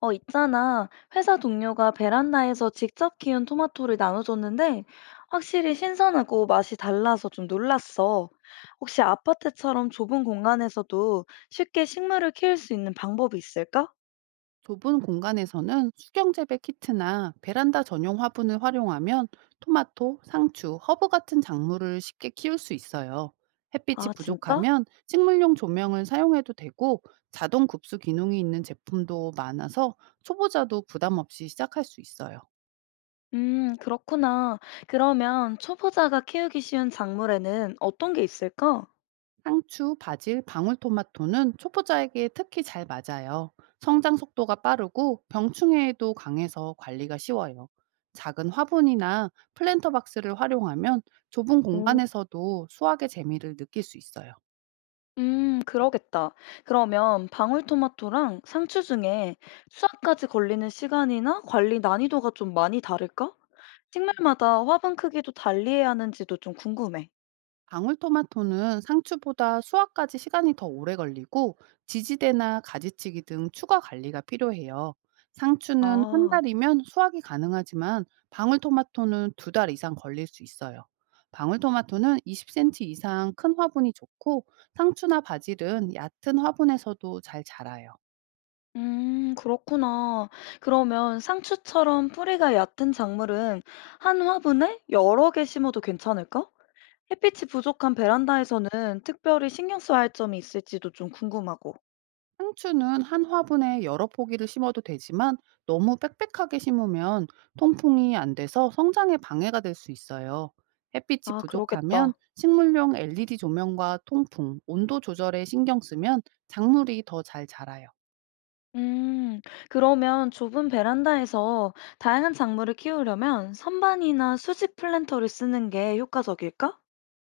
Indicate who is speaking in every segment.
Speaker 1: 어, 있잖아. 회사 동료가 베란다에서 직접 키운 토마토를 나눠줬는데 확실히 신선하고 맛이 달라서 좀 놀랐어. 혹시 아파트처럼 좁은 공간에서도 쉽게 식물을 키울 수 있는 방법이 있을까?
Speaker 2: 좁은 공간에서는 수경재배 키트나 베란다 전용 화분을 활용하면 토마토, 상추, 허브 같은 작물을 쉽게 키울 수 있어요. 햇빛이
Speaker 1: 아, 진짜?
Speaker 2: 부족하면 식물용 조명을 사용해도 되고 자동 급수 기능이 있는 제품도 많아서 초보자도 부담 없이 시작할 수 있어요.
Speaker 1: 그렇구나. 그러면 초보자가 키우기 쉬운 작물에는 어떤 게 있을까?
Speaker 2: 상추, 바질, 방울토마토는 초보자에게 특히 잘 맞아요. 성장 속도가 빠르고 병충해에도 강해서 관리가 쉬워요. 작은 화분이나 플랜터 박스를 활용하면 좁은
Speaker 1: 오.
Speaker 2: 공간에서도 수확의 재미를 느낄 수 있어요.
Speaker 1: 그러겠다. 그러면 방울토마토랑 상추 중에 수확까지 걸리는 시간이나 관리 난이도가 좀 많이 다를까? 식물마다 화분 크기도 달리해야 하는지도 좀 궁금해.
Speaker 2: 방울토마토는 상추보다 수확까지 시간이 더 오래 걸리고 지지대나 가지치기 등 추가 관리가 필요해요. 상추는 한
Speaker 1: 아,
Speaker 2: 달이면 수확이 가능하지만 방울토마토는 2달 이상 걸릴 수 있어요. 방울토마토는 20cm 이상 큰 화분이 좋고 상추나 바질은 얕은 화분에서도 잘 자라요.
Speaker 1: 그렇구나. 그러면 상추처럼 뿌리가 얕은 작물은 한 화분에 여러 개 심어도 괜찮을까? 햇빛이 부족한 베란다에서는 특별히 신경 써야 할 점이 있을지도 좀 궁금하고.
Speaker 2: 상추는 한 화분에 여러 포기를 심어도 되지만 너무 빽빽하게 심으면 통풍이 안 돼서 성장에 방해가 될 수 있어요. 햇빛이
Speaker 1: 아,
Speaker 2: 부족하면
Speaker 1: 그러겠다.
Speaker 2: 식물용 LED 조명과 통풍, 온도 조절에 신경 쓰면 작물이 더 잘 자라요.
Speaker 1: 음, 그러면 좁은 베란다에서 다양한 작물을 키우려면 선반이나 수직 플랜터를 쓰는 게 효과적일까?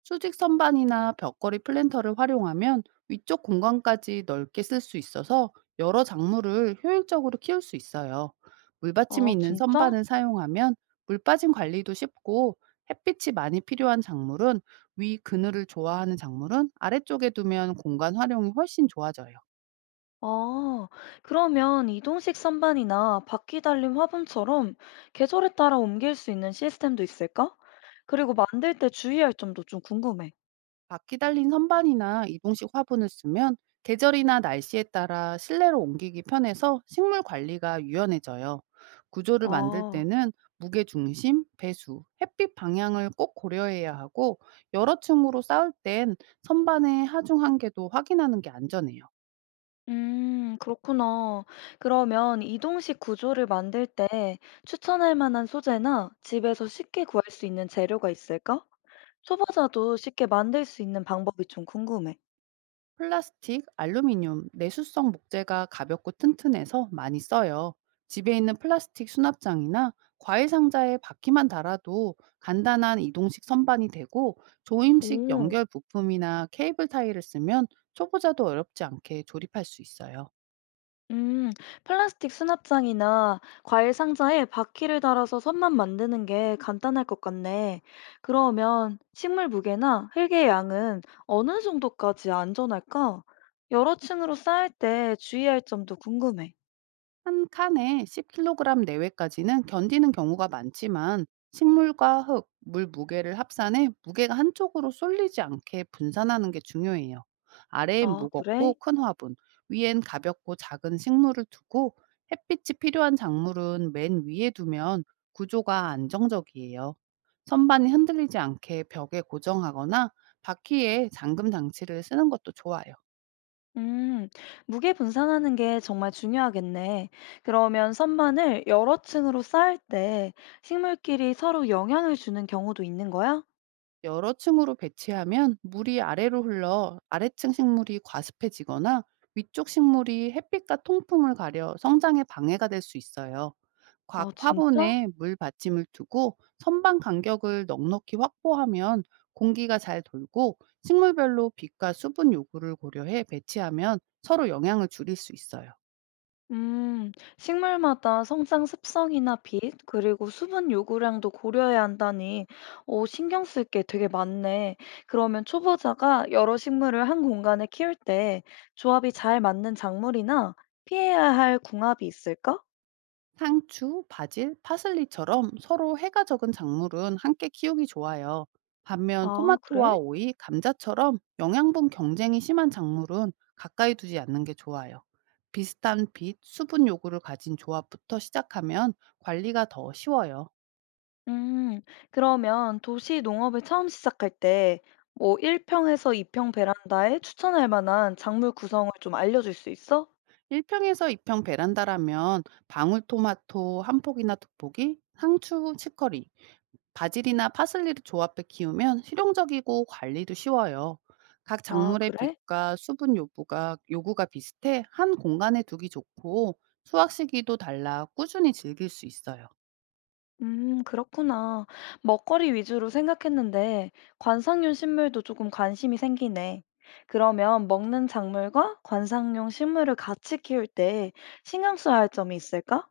Speaker 2: 수직 선반이나 벽걸이 플랜터를 활용하면 위쪽 공간까지 넓게 쓸 수 있어서 여러 작물을 효율적으로 키울 수 있어요. 물받침이
Speaker 1: 아,
Speaker 2: 있는
Speaker 1: 진짜?
Speaker 2: 선반을 사용하면 물빠짐 관리도 쉽고 햇빛이 많이 필요한 작물은 위 그늘을 좋아하는 작물은 아래쪽에 두면 공간 활용이 훨씬 좋아져요.
Speaker 1: 아, 그러면 이동식 선반이나 바퀴 달린 화분처럼 계절에 따라 옮길 수 있는 시스템도 있을까? 그리고 만들 때 주의할 점도 좀 궁금해.
Speaker 2: 바퀴 달린 선반이나 이동식 화분을 쓰면 계절이나 날씨에 따라 실내로 옮기기 편해서 식물 관리가 유연해져요. 구조를 만들
Speaker 1: 아,
Speaker 2: 때는 무게 중심, 배수, 햇빛 방향을 꼭 고려해야 하고 여러 층으로 쌓을 땐 선반의 하중 한계도 확인하는 게 안전해요.
Speaker 1: 그렇구나. 그러면 이동식 구조를 만들 때 추천할 만한 소재나 집에서 쉽게 구할 수 있는 재료가 있을까? 초보자도 쉽게 만들 수 있는 방법이 좀 궁금해.
Speaker 2: 플라스틱, 알루미늄, 내수성 목재가 가볍고 튼튼해서 많이 써요. 집에 있는 플라스틱 수납장이나 과일 상자에 바퀴만 달아도 간단한 이동식 선반이 되고 조임식
Speaker 1: 오,
Speaker 2: 연결 부품이나 케이블 타이를 쓰면 초보자도 어렵지 않게 조립할 수 있어요.
Speaker 1: 음, 플라스틱 수납장이나 과일 상자에 바퀴를 달아서 선만 만드는 게 간단할 것 같네. 그러면 식물 무게나 흙의 양은 어느 정도까지 안전할까? 여러 층으로 쌓을 때 주의할 점도 궁금해.
Speaker 2: 한 칸에 10kg 내외까지는 견디는 경우가 많지만 식물과 흙, 물 무게를 합산해 무게가 한쪽으로 쏠리지 않게 분산하는 게 중요해요. 아래엔
Speaker 1: 아,
Speaker 2: 무겁고
Speaker 1: 그래?
Speaker 2: 큰 화분, 위엔 가볍고 작은 식물을 두고 햇빛이 필요한 작물은 맨 위에 두면 구조가 안정적이에요. 선반이 흔들리지 않게 벽에 고정하거나 바퀴에 잠금 장치를 쓰는 것도 좋아요.
Speaker 1: 음, 무게 분산하는 게 정말 중요하겠네. 그러면 선반을 여러 층으로 쌓을 때 식물끼리 서로 영향을 주는 경우도 있는 거야?
Speaker 2: 여러 층으로 배치하면 물이 아래로 흘러 아래층 식물이 과습해지거나 위쪽 식물이 햇빛과 통풍을 가려 성장에 방해가 될 수 있어요. 각
Speaker 1: 아, 진짜?
Speaker 2: 화분에 물 받침을 두고 선반 간격을 넉넉히 확보하면 공기가 잘 돌고 식물별로 빛과 수분 요구를 고려해 배치하면 서로 영향을 줄일 수 있어요.
Speaker 1: 음, 식물마다 성장 습성이나 빛, 그리고 수분 요구량도 고려해야 한다니, 오, 신경 쓸 게 되게 많네. 그러면 초보자가 여러 식물을 한 공간에 키울 때 조합이 잘 맞는 작물이나 피해야 할 궁합이 있을까?
Speaker 2: 상추, 바질, 파슬리처럼 서로 해가 적은 작물은 함께 키우기 좋아요. 반면
Speaker 1: 아,
Speaker 2: 토마토와
Speaker 1: 그래?
Speaker 2: 오이, 감자처럼 영양분 경쟁이 심한 작물은 가까이 두지 않는 게 좋아요. 비슷한 빛, 수분 요구를 가진 조합부터 시작하면 관리가 더 쉬워요.
Speaker 1: 음, 그러면 도시 농업을 처음 시작할 때, 뭐 일평에서 2평 베란다에 추천할 만한 작물 구성을 좀 알려줄 수 있어?
Speaker 2: 1평에서 2평 베란다라면 방울토마토 한 폭이나 두 폭이, 상추, 치커리, 바질이나 파슬리를 조합해 키우면 실용적이고 관리도 쉬워요. 각
Speaker 1: 아,
Speaker 2: 작물의
Speaker 1: 그래?
Speaker 2: 빛과 수분 요부가 요구가 비슷해 한 공간에 두기 좋고 수확 시기도 달라 꾸준히 즐길 수 있어요.
Speaker 1: 그렇구나. 먹거리 위주로 생각했는데, 관상용 식물도 조금 관심이 생기네. 그러면 먹는 작물과 관상용 식물을 같이 키울 때 신경 써야 할 점이 있을까?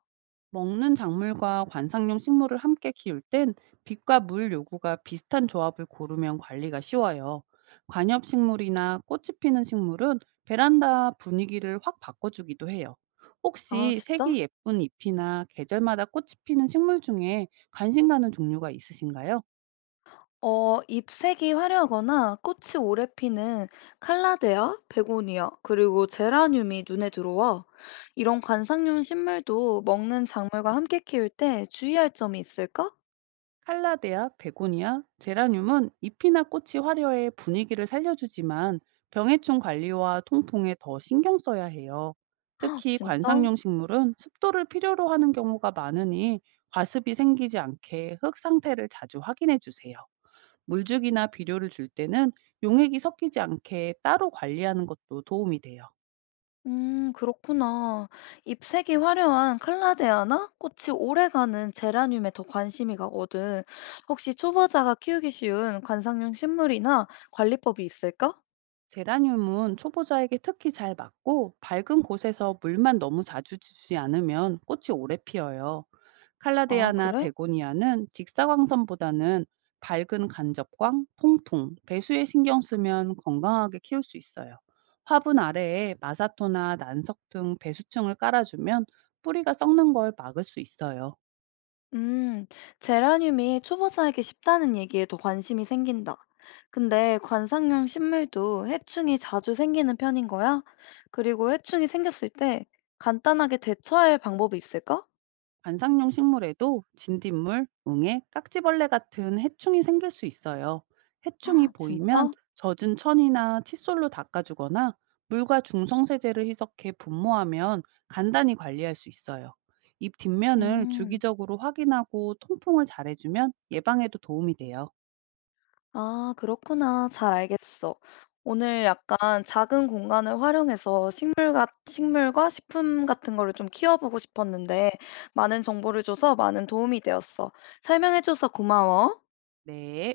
Speaker 2: 먹는 작물과 관상용 식물을 함께 키울 땐 빛과 물 요구가 비슷한 조합을 고르면 관리가 쉬워요. 관엽 식물이나 꽃이 피는 식물은 베란다 분위기를 확 바꿔주기도 해요.
Speaker 1: 아,
Speaker 2: 혹시
Speaker 1: 진짜?
Speaker 2: 색이 예쁜 잎이나 계절마다 꽃이 피는 식물 중에 관심 가는 종류가 있으신가요?
Speaker 1: 어, 잎색이 화려하거나 꽃이 오래 피는 칼라데아, 베고니아, 그리고 제라늄이 눈에 들어와. 이런 관상용 식물도 먹는 작물과 함께 키울 때 주의할 점이 있을까?
Speaker 2: 칼라데아, 베고니아, 제라늄은 잎이나 꽃이 화려해 분위기를 살려주지만 병해충 관리와 통풍에 더 신경 써야 해요.
Speaker 1: 아,
Speaker 2: 특히
Speaker 1: 진짜?
Speaker 2: 관상용 식물은 습도를 필요로 하는 경우가 많으니 과습이 생기지 않게 흙 상태를 자주 확인해 주세요. 물주기나 비료를 줄 때는 용액이 섞이지 않게 따로 관리하는 것도 도움이 돼요.
Speaker 1: 그렇구나. 잎색이 화려한 칼라데아나 꽃이 오래가는 제라늄에 더 관심이 가거든. 혹시 초보자가 키우기 쉬운 관상용 식물이나 관리법이 있을까?
Speaker 2: 제라늄은 초보자에게 특히 잘 맞고 밝은 곳에서 물만 너무 자주 주지 않으면 꽃이 오래 피어요.
Speaker 1: 아,
Speaker 2: 칼라데아나
Speaker 1: 그래?
Speaker 2: 베고니아는 직사광선보다는 밝은 간접광, 통풍, 배수에 신경 쓰면 건강하게 키울 수 있어요. 화분 아래에 마사토나 난석 등 배수층을 깔아주면 뿌리가 썩는 걸 막을 수 있어요.
Speaker 1: 음, 제라늄이 초보자에게 쉽다는 얘기에 더 관심이 생긴다. 근데 관상용 식물도 해충이 자주 생기는 편인 거야? 그리고 해충이 생겼을 때 간단하게 대처할 방법이 있을까?
Speaker 2: 관상용 식물에도 진딧물, 뭉에, 깍지벌레 같은 해충이 생길 수 있어요. 해충이
Speaker 1: 헉,
Speaker 2: 보이면
Speaker 1: 진짜?
Speaker 2: 젖은 천이나 칫솔로 닦아주거나 물과 중성세제를 희석해 분무하면 간단히 관리할 수 있어요. 입 뒷면을
Speaker 1: 음,
Speaker 2: 주기적으로 확인하고 통풍을 잘해주면 예방에도 도움이 돼요.
Speaker 1: 아, 그렇구나. 잘 알겠어. 오늘 약간 작은 공간을 활용해서 식물과 식품 같은 거를 좀 키워보고 싶었는데 많은 정보를 줘서 많은 도움이 되었어. 설명해줘서 고마워.
Speaker 2: 네.